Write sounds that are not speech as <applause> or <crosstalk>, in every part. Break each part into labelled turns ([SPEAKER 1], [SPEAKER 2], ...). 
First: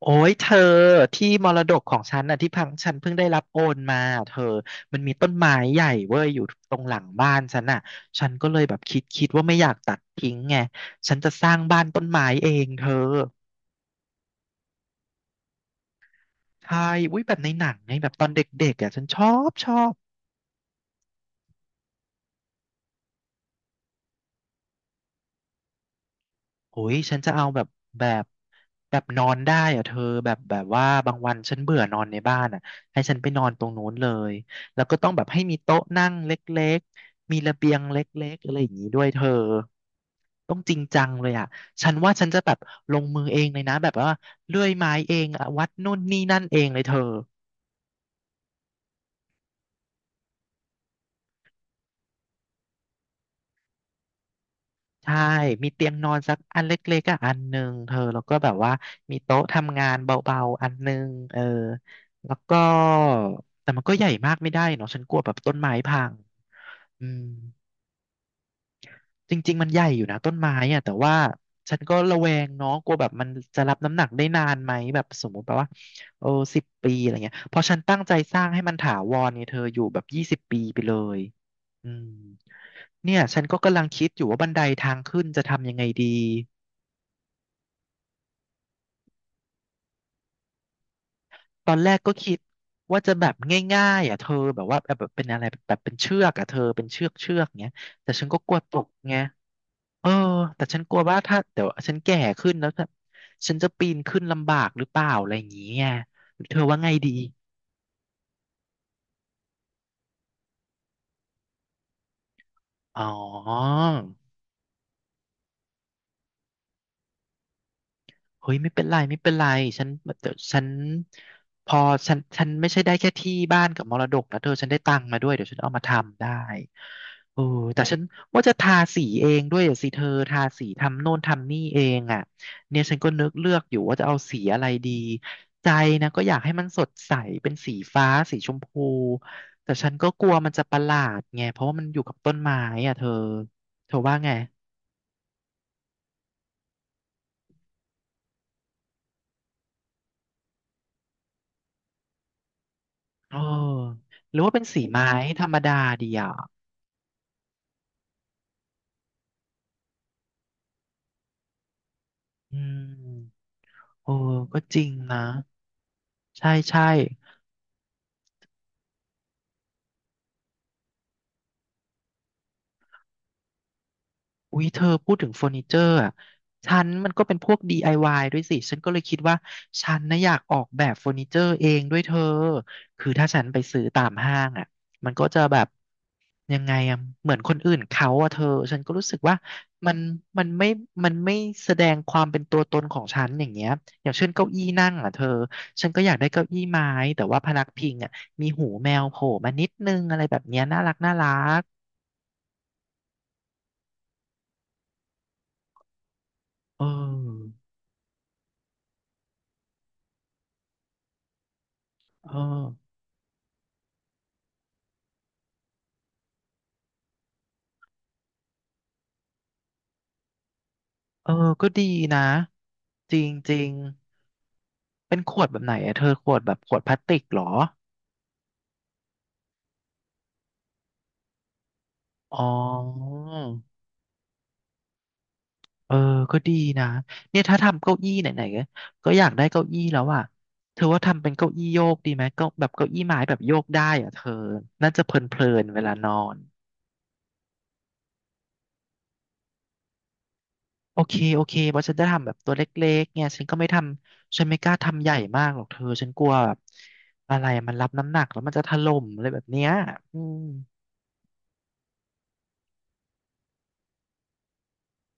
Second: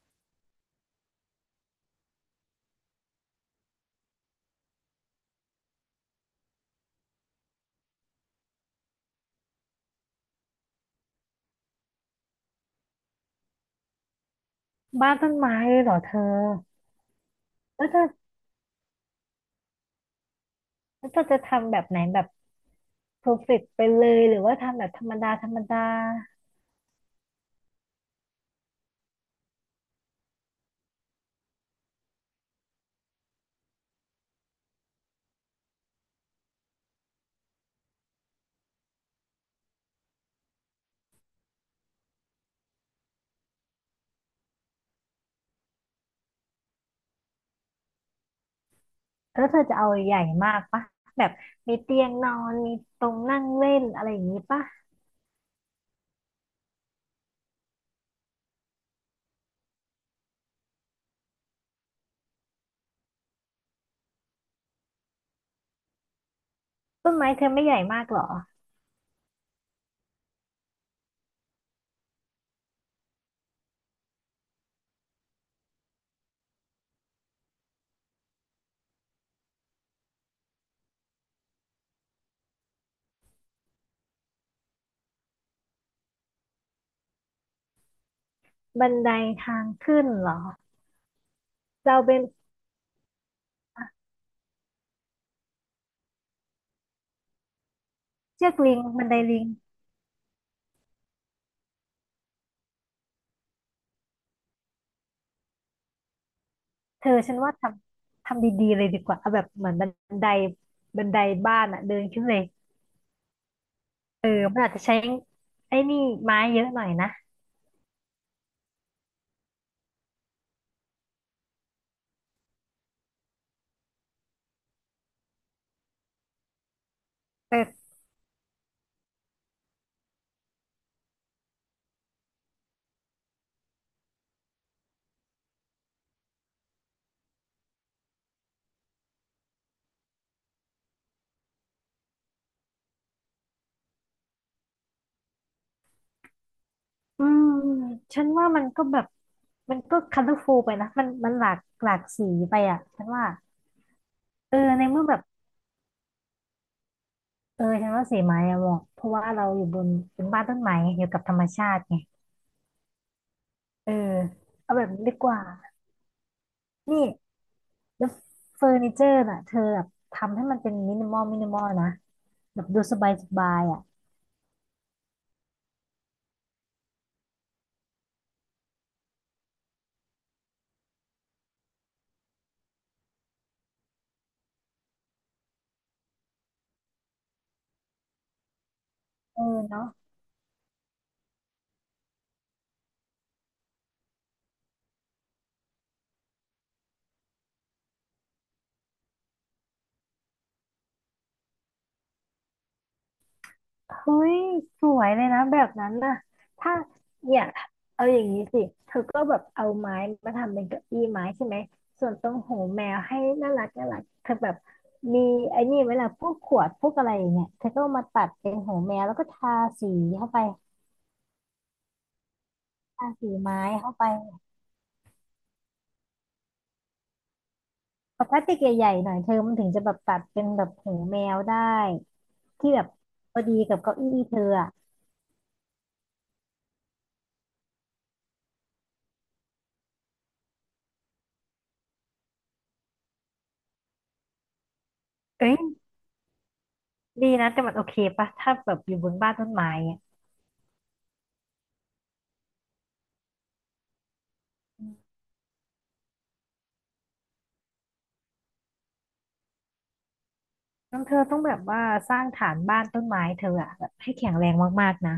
[SPEAKER 1] โอ้ยเธอที่มรดกของฉันน่ะที่พังฉันเพิ่งได้รับโอนมาเธอมันมีต้นไม้ใหญ่เว้ยอยู่ตรงหลังบ้านฉันน่ะฉันก็เลยแบบคิดว่าไม่อยากตัดทิ้งไงฉันจะสร้างบ้านต้นไม้เองเธอ
[SPEAKER 2] บ้านต้นไม้เลยเหรอเธอ
[SPEAKER 1] ใช่อุ้ยแบบในหนัง
[SPEAKER 2] แล้ว
[SPEAKER 1] ไง
[SPEAKER 2] เธอ
[SPEAKER 1] แบบตอนเด็กๆอ่ะฉันชอบ
[SPEAKER 2] แล้วเธอจะทำแบบไหนแบบเพอร์เฟกต์ไปเลยหรือว่าทำแบบธรรมดาธรรมดา
[SPEAKER 1] โอ้ยฉันจะเอาแบบแบบนอนได้อะเธอแบบว่าบางวันฉันเบื่อนอนในบ้านอะให้ฉันไปนอนตรงนู้นเลยแล้วก็ต้องแบบให้มีโต๊ะนั่งเล็กๆมีระเบียงเล็กๆอะไรอย่างนี้ด้วยเธอต้องจริงจังเลยอะฉันว่าฉันจะแบบลงมือเองเลยนะแบบว่าเลื่อยไม้เองอะวัดนู่นนี่นั่นเองเลยเธอ
[SPEAKER 2] แล้วเธอจะเอาใหญ่มากปะแบบมีเตียงนอนมีตรงนั่งเล่นอะไรอย่างนี้ปะ
[SPEAKER 1] ใช่มีเตียงนอนสักอันเล็กๆอะอันหนึ่งเธอแล้วก็แบบว่ามีโต๊ะทำงานเบาๆอันหนึ่งเออแล้วก็แต่มันก็ใหญ่มากไม่ได้เนาะฉันกลัวแบบต้นไม้พังอื
[SPEAKER 2] ต้น
[SPEAKER 1] ม
[SPEAKER 2] ไม้เธอไม่ใหญ่มากเหรอ
[SPEAKER 1] จริงๆมันใหญ่อยู่นะต้นไม้อะแต่ว่าฉันก็ระแวงเนาะกลัวแบบมันจะรับน้ำหนักได้นานไหมแบบสมมติแบบว่าโอ้สิบปีอะไรเงี้ยเพราะฉันตั้งใจสร้างให้มันถาวรเนี่ยเธออยู่แบบ20 ปีไปเลยอืมเนี่ยฉันก็กำลังคิดอยู่ว่าบันไดทางขึ้นจะทำยังไงดี
[SPEAKER 2] บันไดทางขึ้นเหรอ
[SPEAKER 1] ตอนแร
[SPEAKER 2] เรา
[SPEAKER 1] กก็
[SPEAKER 2] เป็น
[SPEAKER 1] คิดว่าจะแบบง่ายๆอ่ะเธอแบบว่าแบบเป็นอะไรแบบเป็นเชือกอ่ะเธอเป็นเชือกเงี้ยแต่ฉันก็
[SPEAKER 2] เชื
[SPEAKER 1] ก
[SPEAKER 2] อ
[SPEAKER 1] ลัว
[SPEAKER 2] ก
[SPEAKER 1] ต
[SPEAKER 2] ลิง
[SPEAKER 1] ก
[SPEAKER 2] บัน
[SPEAKER 1] ไง
[SPEAKER 2] ไดลิง
[SPEAKER 1] เออแต่ฉันกลัวว่าถ้าเดี๋ยวฉันแก่ขึ้นแล้วถ้าฉันจะปีนขึ้นลำบากหรือเปล่าอะไรอย่างเงี้ยเธอว่าไง
[SPEAKER 2] เธ
[SPEAKER 1] ดี
[SPEAKER 2] อฉันว่าทำดีๆเลยดีกว่าเอาแบบเหมือนไดบันไดบ้านอะเดินขึ้นเลย
[SPEAKER 1] อ๋อ
[SPEAKER 2] เออมันอาจจะใช้ไอ้นี่ไม้เยอะหน่อยนะ
[SPEAKER 1] เฮ้ยไม่เป็นไรฉันเดี๋ยวฉันพอฉันไม่ใช่ได้แค่ที่บ้านกับมรดกนะเธอฉันได้ตังค์มาด้วยเดี๋ยวฉันเอามาทำได้เออแต่ฉันว่าจะทาสีเองด้วยอะสิเธอทาสีทำโน่นทำนี่เองอ่ะเนี่ยฉันก็นึกเลือกอยู่ว่าจะเอาสีอะไรดีใจนะก็อยากให้มันสดใสเป็นสีฟ้าสีชมพูแต่ฉันก็กลัวมันจะประหลาดไงเพราะว่ามันอยู่กับต้นไม้อ่ะเธอเธอว่าไง
[SPEAKER 2] อืมฉันว่ามันก็แบบมันก็คัลเลอร์ฟูลไปนะมันหลากสีไปอ่ะฉันว่า
[SPEAKER 1] เออหรือว่า
[SPEAKER 2] เออ
[SPEAKER 1] เป็นสี
[SPEAKER 2] ในเมื่อ
[SPEAKER 1] ไม้
[SPEAKER 2] แบบ
[SPEAKER 1] ธรรมดาดีอ่ะ
[SPEAKER 2] เออฉันว่าสีไม้อะเหมาะเพราะว่าเราอยู่บนเป็นบ้านต้นไม้อยู่กับธรรมชาติไง
[SPEAKER 1] อืม
[SPEAKER 2] เออ
[SPEAKER 1] โอ้ก็
[SPEAKER 2] เอา
[SPEAKER 1] จ
[SPEAKER 2] แบ
[SPEAKER 1] ริ
[SPEAKER 2] บ
[SPEAKER 1] ง
[SPEAKER 2] นี้ดี
[SPEAKER 1] นะ
[SPEAKER 2] กว่า
[SPEAKER 1] ใช่ใช่
[SPEAKER 2] นี่แล้วเฟอร์นิเจอร์น่ะเธอแบบทำให้มันเป็นมินิมอลมินิมอลนะแบบดูสบายสบายอ่ะ
[SPEAKER 1] อุ๊ยเธอพูดถึงเฟอร์นิเจอร์อ่ะฉันมันก็เป็นพวก DIY ด้วยสิฉันก็เลยคิดว่าฉันนะอยากออกแบบเฟอร์นิเจอร์เองด้วยเธอคือถ้าฉันไปซื้อตามห้างอ่ะมันก็จะแบบยังไงอ่ะเหมือนคนอื่นเขาอ่ะเธอฉันก็รู้สึกว่า
[SPEAKER 2] เออเนาะ
[SPEAKER 1] มันมันไม่มันไม่แสดงความเป็นตัวตนของฉันอย่างเงี้ยอย่างเช่นเก้าอี้นั่งอ่ะเธอฉันก็อยากได้เก้าอี้ไม้แต่ว่าพนักพิงอ่ะมีหูแมวโผล่มานิดนึงอะไรแบบเนี้ยน่ารัก
[SPEAKER 2] เฮ้ยสวยเลยนะแบบนั้นน่ะถ้า
[SPEAKER 1] เอ
[SPEAKER 2] เนี่ย
[SPEAKER 1] อ
[SPEAKER 2] เอาอย่างนี้สิเธอก็แบบเอาไม้มาทำเป็นเก้าอี้ไม้ใช่ไหมส่วนตร
[SPEAKER 1] เอ
[SPEAKER 2] ง
[SPEAKER 1] อ
[SPEAKER 2] หูแมวให้น่ารักน่ารักเธอแบบมีไอ้นี่เวลาพวกขวดพวกอะไรอย่างเงี้ยเธอก็เอามาตัดเป็นหูแมวแล้วก็ทาสีเข้าไป
[SPEAKER 1] เออก็ดีนะ
[SPEAKER 2] ทา
[SPEAKER 1] จริง
[SPEAKER 2] สี
[SPEAKER 1] จริ
[SPEAKER 2] ไม้
[SPEAKER 1] ง
[SPEAKER 2] เข้าไป
[SPEAKER 1] เป็นขวดแบบไหนอะเธอขวดแบบขวดพลาสติกเหรอ
[SPEAKER 2] ปกติใหญ่ๆหน่อยเธอมันถึงจะแบบตัดเป็นแบบหูแมวได้
[SPEAKER 1] อ๋อ
[SPEAKER 2] ที่แบบพอดีกับเก้าอี้เธออะ
[SPEAKER 1] เออก็ดีนะเนี่ยถ้าทำเก้าอี้ไหนๆก็ก็อยากได้เก้าอี้แล้วอ่ะเธอว่าทำเป็นเก้าอี้โยกดีไหมเก็แบบเก้าอี้ไม้แบบโยกได้อ่ะเธอน่าจะเพลิ
[SPEAKER 2] เอ้
[SPEAKER 1] นๆเว
[SPEAKER 2] ย
[SPEAKER 1] ลานอน
[SPEAKER 2] ดีนะแต่มันโอเคปะถ้าแบบอยู่บนบ้านต้นไม้อะ
[SPEAKER 1] โอเคเพราะฉันจะทำแบบตัวเล็กๆเนี่ยฉันก็ไม่ทำฉันไม่กล้าทำใหญ่มากหรอกเธอฉันกลัวแบบอะไรมันรับน้ำหนักแล้วมันจะถล่มอะไรแบบเนี้ยอืม
[SPEAKER 2] น้องเธอต้องแบบว่าสร้างฐานบ้านต้นไม้เธออะแบบให้แข็งแรงมากๆนะ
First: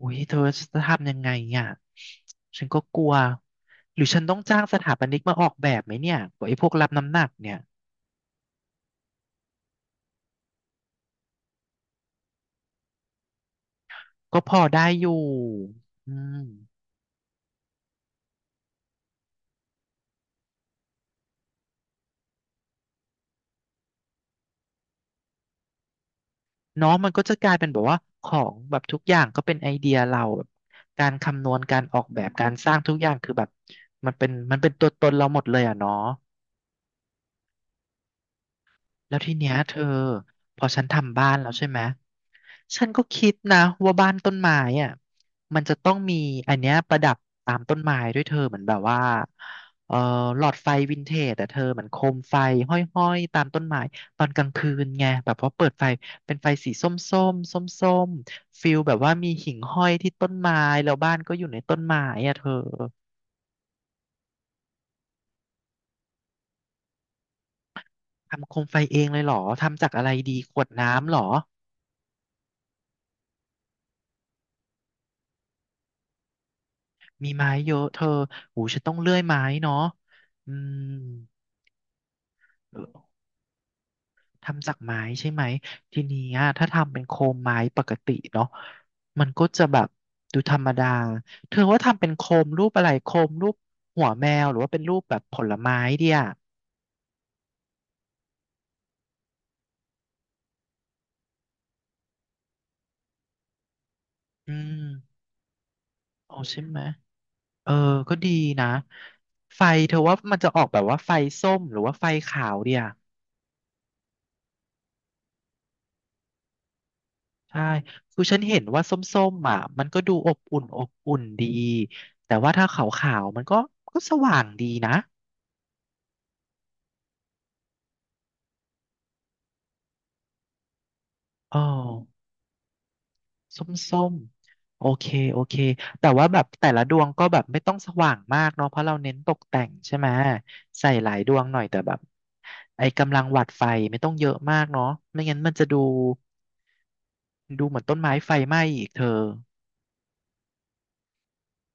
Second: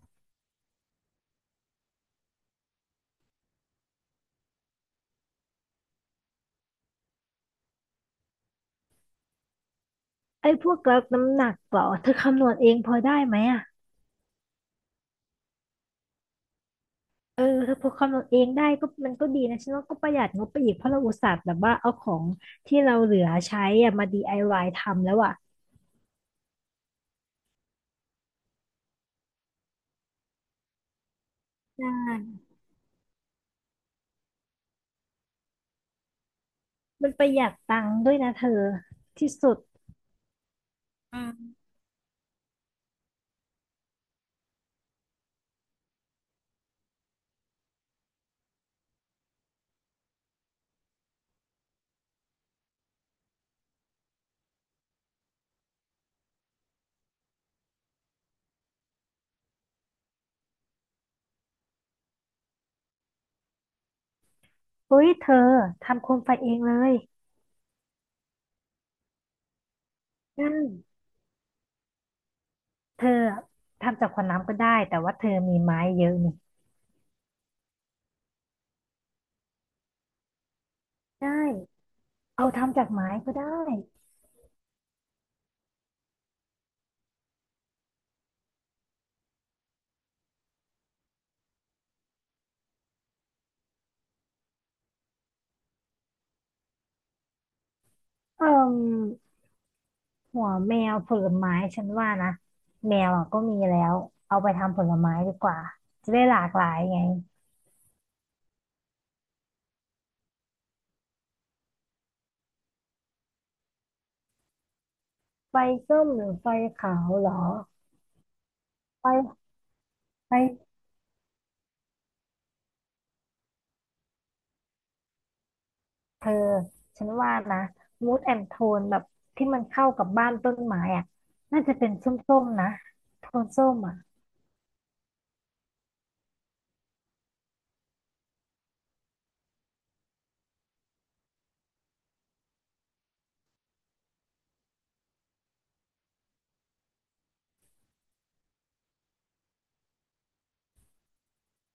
[SPEAKER 1] อุ้ยเธอจะทำยังไงอ่ะฉันก็กลัวหรือฉันต้องจ้างสถาปนิกมาออกแบบไหมเนี่ยไอ้พวกรับน้ำหนักเนี่ย
[SPEAKER 2] ไอ้พวกล้น้ำหนักเหรอเธอคำนวณเองพอได้ไหมอะ
[SPEAKER 1] ก็พอได้อยู่อืม
[SPEAKER 2] เออเธอพอคำนวณเองได้ก็มันก็ดีนะฉันว่าก็ประหยัดงบไปอีกเพราะเราอุตส่าห์แบบว่าเอาของที่เราเหลือใช้อะมา DIY ทำแล้วอะ
[SPEAKER 1] เนาะมันก็จะกลายเป็นแบบว่าของแบบทุกอย่างก็เป็นไอเดียเราแบบการคำนวณกา
[SPEAKER 2] ใช
[SPEAKER 1] รออกแบบ
[SPEAKER 2] ่
[SPEAKER 1] การสร้างทุกอย่างคือแบบมันเป็นตัวตนเราหมดเลยอ่ะเนาะ
[SPEAKER 2] มันประหยัดตังค์ด้วยนะเธอ
[SPEAKER 1] แล้วที
[SPEAKER 2] ที่
[SPEAKER 1] เนี้
[SPEAKER 2] สุ
[SPEAKER 1] ย
[SPEAKER 2] ด
[SPEAKER 1] เธอพอฉันทำบ้านแล้วใช่ไหมฉันก็คิดนะว่าบ้านต้นไม้อ่ะมันจะต้องมีอันเนี้ยประดับตามต้นไม้ด้วยเธอเหมือนแบบว่าเอ่อหลอดไฟวินเทจแต่เธอเหมือนโคมไฟห้อยๆตามต้นไม้ตอนกลางคืนไงแบบพอเปิดไฟเป็นไฟสีส้มๆส้มๆฟิลแบบว่ามีหิ่งห้อยที่ต้นไม้แล้วบ้านก็อยู่ในต้นไม้อ่ะเธอ
[SPEAKER 2] เฮ้ยเธอทำโคมไฟเองเลย
[SPEAKER 1] ทำโคมไฟเองเลยเหรอทำจากอะไรดี
[SPEAKER 2] น
[SPEAKER 1] ขวด
[SPEAKER 2] ่
[SPEAKER 1] น้ำเหรอ
[SPEAKER 2] เธออะทำจากขวดน้ำก็ได้แต่ว่าเธอมีไม้เยอะนี่
[SPEAKER 1] มีไม้เยอะเธอหูฉันต้องเลื่อยไม้เนาะอืม
[SPEAKER 2] ได้เอาทำจากไม้ก็ได้
[SPEAKER 1] ทำจากไม้ใช่ไหมทีนี้อะถ้าทำเป็นโคมไม้ปกติเนาะมันก็จะแบบดูธรรมดาเธอว่าทำเป็นโคมรูปอะไรโคมรูปหัวแมวหรือว่าเป็นรูปแบบผลไม้เดีย
[SPEAKER 2] เอ่มหัวแมวผลไม้ฉันว่านะแมวอ่ะก็มีแล้วเอาไป
[SPEAKER 1] อืม
[SPEAKER 2] ทำผลไม้ดีกว่าจะได้ห
[SPEAKER 1] เอา
[SPEAKER 2] ลาก
[SPEAKER 1] ใช่
[SPEAKER 2] หลา
[SPEAKER 1] ไห
[SPEAKER 2] ย
[SPEAKER 1] ม
[SPEAKER 2] ไง
[SPEAKER 1] เออก็ดีนะไฟเธอว่ามันจะออกแบบว่าไฟส้มหรือว่าไฟขาวเดีย
[SPEAKER 2] ไฟส้มหรือไฟขาวเหรอ
[SPEAKER 1] ใช่คือฉันเห็นว่าส้ม
[SPEAKER 2] ไฟ
[SPEAKER 1] ๆอ่ะมันก็ดูอบอุ่น
[SPEAKER 2] ไฟ
[SPEAKER 1] อบอุ่นดีแต่ว่าถ้าขาวๆมันก็สว่างดีนะ
[SPEAKER 2] เธอฉันว่านะมูดแอนโทนแบบที่มันเข้ากับบ้านต้นไม้อ่ะ
[SPEAKER 1] อ๋อ
[SPEAKER 2] น่าจะเป็นส้มๆนะโทนส้มอ่ะ
[SPEAKER 1] ส้มๆโอเคโอเคแต่ว่าแบบแต่ละดวงก็แบบไม่ต้องสว่างมากเนาะเพราะเราเน้นตกแต่งใช่ไหมใส่หลายดวงหน่อยแต่แบบไอ้กำลังหวัดไฟไม่ต้องเยอะมากเนาะไม่งั้นมันจะดูเหมือนต้นไม้ไฟไหม้อีกเธอ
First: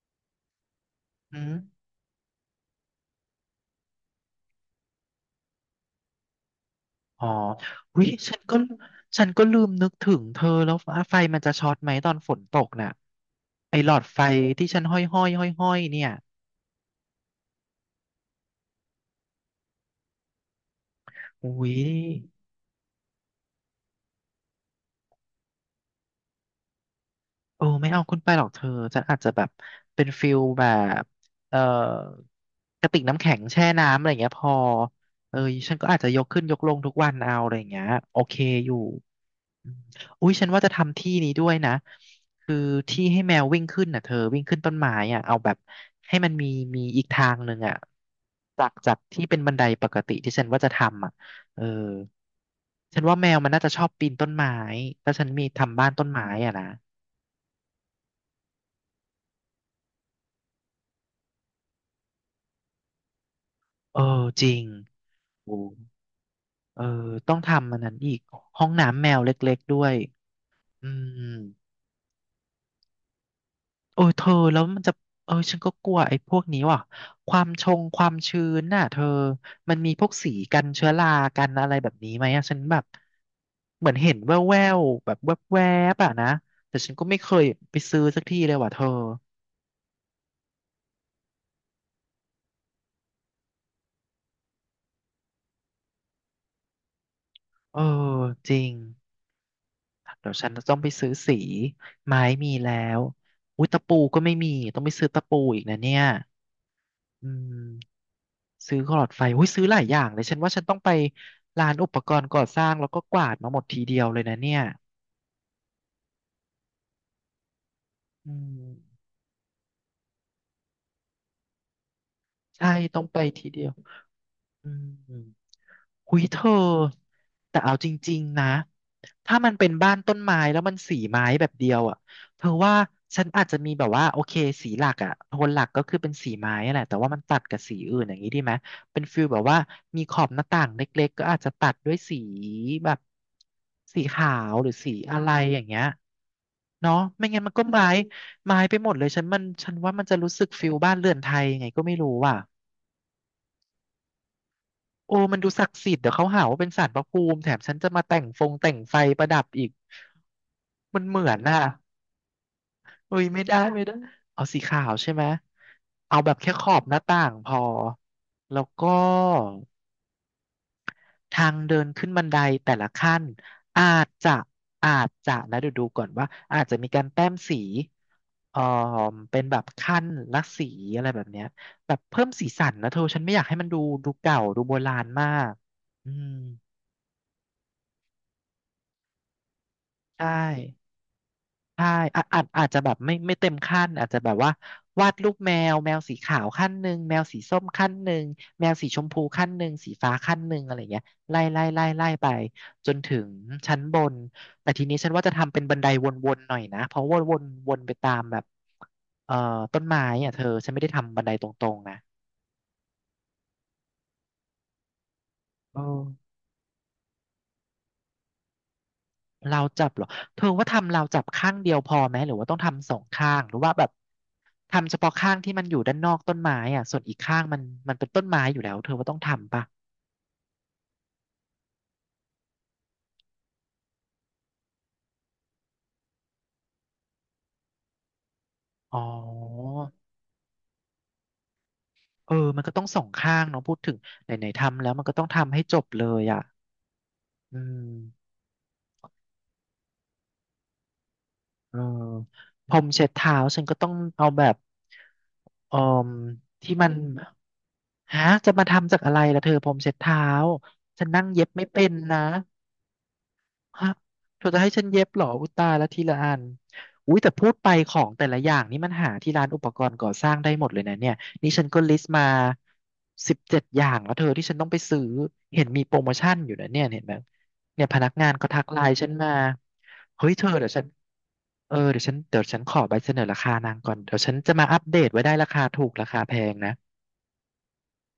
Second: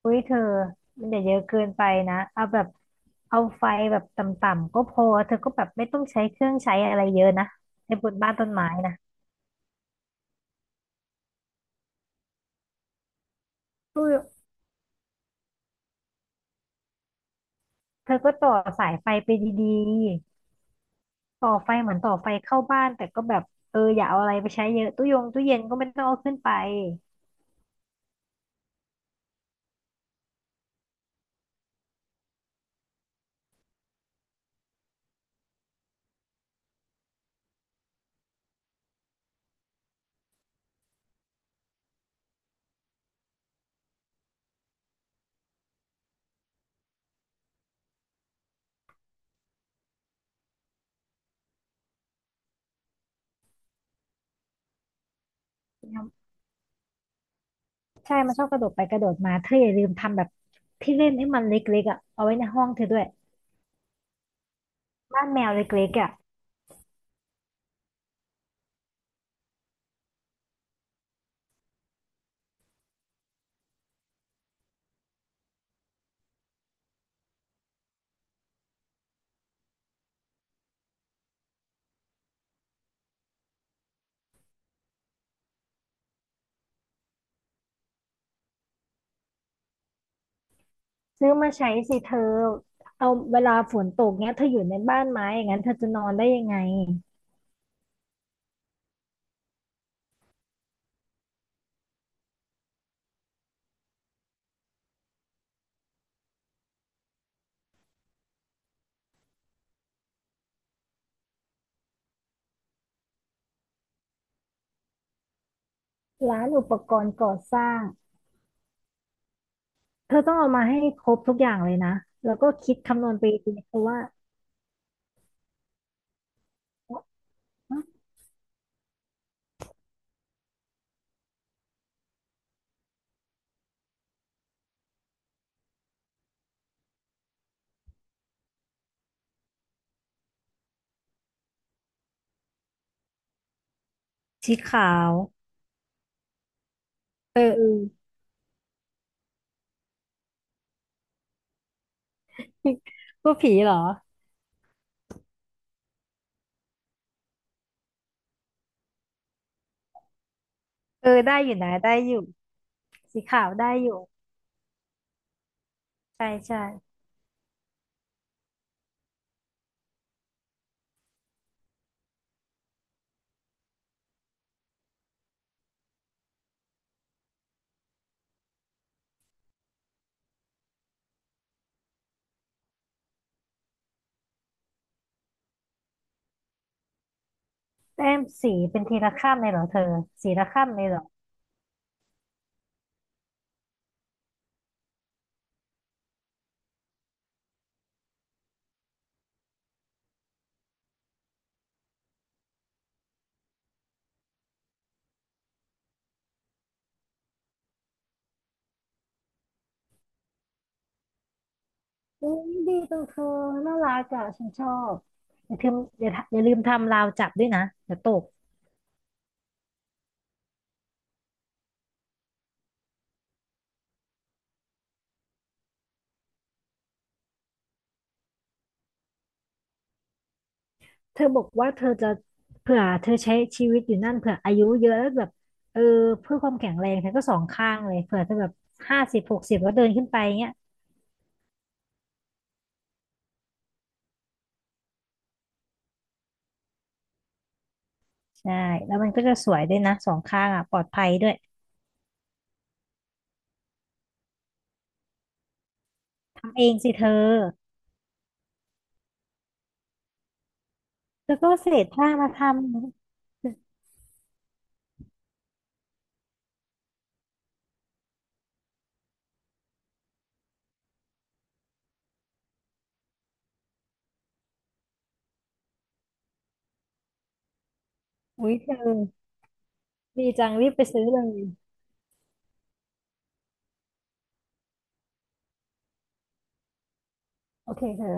[SPEAKER 2] อุ้ยเธอมันอย่าเย
[SPEAKER 1] อื
[SPEAKER 2] อะ
[SPEAKER 1] ม
[SPEAKER 2] เกินไปนะเอาแบบเอาไฟแบบต่ำๆก็พอเธอก็แบบไม่ต้องใช้เครื่องใช้อะไรเย
[SPEAKER 1] อ๋อ
[SPEAKER 2] อะนะใน
[SPEAKER 1] วิ
[SPEAKER 2] บนบ้านต้นไม้นะ
[SPEAKER 1] ฉันก็ลืมนึกถึงเธอแล้วฟ้าไฟมันจะช็อตไหมตอนฝนตกน่ะไอ้หลอด
[SPEAKER 2] อุ้ย
[SPEAKER 1] ไฟที่ฉันห้อยเนี่ย
[SPEAKER 2] เธอก็ต่อสายไฟไปดีๆต่อ
[SPEAKER 1] อุ้
[SPEAKER 2] ไฟ
[SPEAKER 1] ย
[SPEAKER 2] เหมือนต่อไฟเข้าบ้านแต่ก็แบบเอออย่าเอาอะไรไปใช้เยอะตู้ยงตู้เย็นก็ไม่ต้องเอาขึ้นไป
[SPEAKER 1] โอ้ไม่เอาขึ้นไปหรอกเธอฉันอาจจะแบบเป็นฟิลแบบเอ่อกระติกน้ำแข็งแช่น้ำอะไรอย่างเงี้ยพอเออฉันก็อาจจะยกขึ้นยกลงทุกวันเอาอะไรอย่างเงี้ยโอเคอยู่ อมอุ้ยฉันว่าจะทำที่นี้ด้วยนะคือที่ให้แมววิ่งขึ้นน่ะเธอวิ่งขึ้นต้นไม้อ่ะเอาแบบให้มันมีอีกทางหนึ่งอ่ะจากที่เป็นบันไดปกติที่ฉันว่าจะทำอ่ะเออฉันว่าแมวมันน่าจะชอบปีนต้นไม้ถ้าฉันมีทำบ้านต้นไม้อ่ะนะ
[SPEAKER 2] ใช่มันชอบกระโดดไปกระโดดมาเธออย่าลืมทำแบบที่เล่นให้มันเล็กๆอ่ะเอาไว้ในห้องเธอด้วย
[SPEAKER 1] เออจริง
[SPEAKER 2] บ้านแมว
[SPEAKER 1] โอ้
[SPEAKER 2] เล็กๆอ่ะ
[SPEAKER 1] เออต้องทำมันนั้นอีกห้องน้ำแมวเล็กๆด้วยอืม โอ้ยเธอแล้วมันจะเออฉันก็กลัวไอ้พวกนี้ว่ะความชงความชื้นน่ะเธอมันมีพวกสีกันเชื้อรากันอะไรแบบนี้ไหมอะฉันแบบเหมือนเห็นแววๆแบบแวบๆอะนะแต่ฉันก็ไม่เคยไปซื้อสักทีเลยว่ะเธอ
[SPEAKER 2] ซื้อมาใช้สิเธอเอาเวลาฝนตกเนี้ยเธออยู่ในบ้านไม้อย่างนั้นเธอจะนอนได้ยังไง
[SPEAKER 1] เออจริงเดี๋ยวฉันจะต้องไปซื้อสีไม้มีแล้วอุ้ยตะปูก็ไม่มีต้องไปซื้อตะปูอีกนะเนี่ยอืม ซื้อหลอดไฟโอ้ยซื้อหลายอย่างเลย ฉันว่าฉันต้องไปร้านอุปกรณ์ก่อสร้างแล้วก็กวาดมาหมดทีเดียวเลยนะเนี่ย
[SPEAKER 2] ร้านอุปกรณ์ก่อสร้าง
[SPEAKER 1] อืม
[SPEAKER 2] เธอต้องเอามาให้ครบทุกอย่างเลยนะแล้วก็
[SPEAKER 1] ใช่
[SPEAKER 2] คิด
[SPEAKER 1] ต้อ
[SPEAKER 2] คำ
[SPEAKER 1] ง
[SPEAKER 2] นวณ
[SPEAKER 1] ไป
[SPEAKER 2] ไป
[SPEAKER 1] ที
[SPEAKER 2] ดี
[SPEAKER 1] เดียว
[SPEAKER 2] เพราะว่า
[SPEAKER 1] อืม หุยเธอแต่เอาจริงๆนะถ้ามันเป็นบ้านต้นไม้แล้วมันสีไม้แบบเดียวอ่ะเธอว่าฉันอาจจะมีแบบว่าโอเคสีหลักอ่ะโทนหลักก็คือเป็นสีไม้อะแหละแต่ว่ามันตัดกับสีอื่นอย่างนี้ดีไหมเป็นฟิลแบบว่ามีขอบหน้าต่างเล็กๆก็อาจจะตัดด้วยสีแบบสีขาว
[SPEAKER 2] สี
[SPEAKER 1] หรือ
[SPEAKER 2] ขา
[SPEAKER 1] สี
[SPEAKER 2] ว
[SPEAKER 1] อะไรอย่างเงี้ยเนาะไม่
[SPEAKER 2] เอ
[SPEAKER 1] งั้
[SPEAKER 2] อ
[SPEAKER 1] นมัน
[SPEAKER 2] เอ
[SPEAKER 1] ก็
[SPEAKER 2] อ
[SPEAKER 1] ไม้ไปหมดเลยฉันว่ามันจะรู้สึกฟิลบ้านเรือนไทยยังไงก็ไม่รู้อ่ะ
[SPEAKER 2] <laughs> พูดผีเหรอ
[SPEAKER 1] โอ้มันดูศักดิ์สิทธิ์เดี๋ยวเขาหาว่าเป็นศาลพระภูมิแถมฉันจะมาแต่งฟงแต่งไฟประดับอีกมัน
[SPEAKER 2] เออ
[SPEAKER 1] เหมือ
[SPEAKER 2] ได้
[SPEAKER 1] น
[SPEAKER 2] อยู่
[SPEAKER 1] น่ะ
[SPEAKER 2] นะได้อยู่
[SPEAKER 1] เอ้
[SPEAKER 2] สี
[SPEAKER 1] ยไม่
[SPEAKER 2] ขาว
[SPEAKER 1] ได้
[SPEAKER 2] ได้
[SPEAKER 1] ไม่
[SPEAKER 2] อ
[SPEAKER 1] ได้
[SPEAKER 2] ยู่
[SPEAKER 1] เอาสีขาวใช่ไหมเอา
[SPEAKER 2] ใช่
[SPEAKER 1] แบบแค่
[SPEAKER 2] ใช่
[SPEAKER 1] ขอบหน้าต่างพอแล้วก็ทางเดินขึ้นบันไดแต่ละขั้นอาจจะอาจจะนะเดี๋ยวดูก่อนว่าอาจจะมีการแต้มสีเอ่อเป็นแบบขั้นละสีอะไรแบบเนี้ยแบบเพิ่มสีสันนะเธอฉันไม่อยากให้มันดูเก่าดูโบราณมากอืม
[SPEAKER 2] แต้มสีเป็นทีละข้ามเลยเหรอเธอ
[SPEAKER 1] ใช่
[SPEAKER 2] สีละข้ามเลยเหรอ
[SPEAKER 1] ใช่อาจจะแบบไม่เต็มขั้นอาจจะแบบว่าวาดรูปแมวสีขาวขั้นหนึ่งแมวสีส้มขั้นหนึ่งแมวสีชมพูขั้นหนึ่งสีฟ้าขั้นหนึ่งอะไรเงี้ยไล่ไปจนถึงชั้นบนแต่ทีนี้ฉันว่าจะทำเป็นบันไดวนๆหน่อยนะเพราะว่าวนไปตามแบบเอ่อต้นไม้อ่ะเธอฉันไม่ได้ทำบันไดตรงๆนะ
[SPEAKER 2] อุ้ยดีจังเธอน่ารักอ่ะฉันชอบอย่าลืม
[SPEAKER 1] เอ
[SPEAKER 2] อย่า
[SPEAKER 1] อ
[SPEAKER 2] อย่าลืมทำราวจับด้วยนะเดี๋ยวตก
[SPEAKER 1] ราวจับเหรอเธอว่าทำราวจับข้างเดียวพอไหมหรือว่าต้องทำสองข้างหรือว่าแบบทำเฉพาะข้างที่มันอยู่ด้านนอกต้นไม้อ่ะส่วนอีกข้างมันเป็นต้นไม้อยู่แล้วเธอว่าต้องทำปะ
[SPEAKER 2] เธอบอกว่าเธอจะเผื่อเธอใช้ชีวิตอยู่นั่นเผื่ออายุเยอะแล้วแบบเออเพื่อความแข็งแรงเธอก็สองข้างเลยเผื่อเธอแบบ
[SPEAKER 1] อ๋
[SPEAKER 2] 50 60
[SPEAKER 1] อ
[SPEAKER 2] แล้วเดินขึ้นไปเงี้ย
[SPEAKER 1] เออมันก็ต้องสองข้างเนาะพูดถึงไหนๆทำแล้วมันก็ต้องทำให้จบเลยอ่ะอืม
[SPEAKER 2] ใช่แล้วมันก็จะสวยด้วยนะสองข้างอ่ะปลอดภัยด้วย
[SPEAKER 1] เออพรมเช็ดเท้าฉันก็ต้องเอาแบบเอ่อ
[SPEAKER 2] ทำเอ
[SPEAKER 1] ที่
[SPEAKER 2] ง
[SPEAKER 1] มั
[SPEAKER 2] สิ
[SPEAKER 1] น
[SPEAKER 2] เธอ
[SPEAKER 1] ฮะจะมาทำจากอะไรล่ะเธอพรมเช็ดเท้าฉันนั่ง
[SPEAKER 2] แล้ว
[SPEAKER 1] เย็
[SPEAKER 2] ก็
[SPEAKER 1] บไม่
[SPEAKER 2] เศ
[SPEAKER 1] เป็
[SPEAKER 2] ษ
[SPEAKER 1] น
[SPEAKER 2] ผ้า
[SPEAKER 1] นะ
[SPEAKER 2] มาทำ
[SPEAKER 1] ฮะเธอจะให้ฉันเย็บเหรออุยตายแล้วทีละอันอุ้ยแต่พูดไปของแต่ละอย่างนี่มันหาที่ร้านอุปกรณ์ก่อสร้างได้หมดเลยนะเนี่ยนี่ฉันก็ลิสต์มา17อย่างแล้วเธอที่ฉันต้องไปซื้อเห็นมีโปรโมชั่นอยู่นะเนี่ยเห็นไหมเนี่ยพนักงานเขา
[SPEAKER 2] อุ๊ย
[SPEAKER 1] ทัก
[SPEAKER 2] เธ
[SPEAKER 1] ไล
[SPEAKER 2] อ
[SPEAKER 1] น์ฉันมาเฮ้
[SPEAKER 2] ดี
[SPEAKER 1] ยเธ
[SPEAKER 2] จั
[SPEAKER 1] อ
[SPEAKER 2] ง
[SPEAKER 1] เดี๋
[SPEAKER 2] รี
[SPEAKER 1] ยว
[SPEAKER 2] บ
[SPEAKER 1] ฉั
[SPEAKER 2] ไป
[SPEAKER 1] น
[SPEAKER 2] ซื้อเลย
[SPEAKER 1] เออเดี๋ยวฉันขอใบเสนอราคานางก่อนเดี๋ยวฉันจะมาอัปเดตไว้ได้ราคาถูกราคาแพงนะ
[SPEAKER 2] โอเคเธอ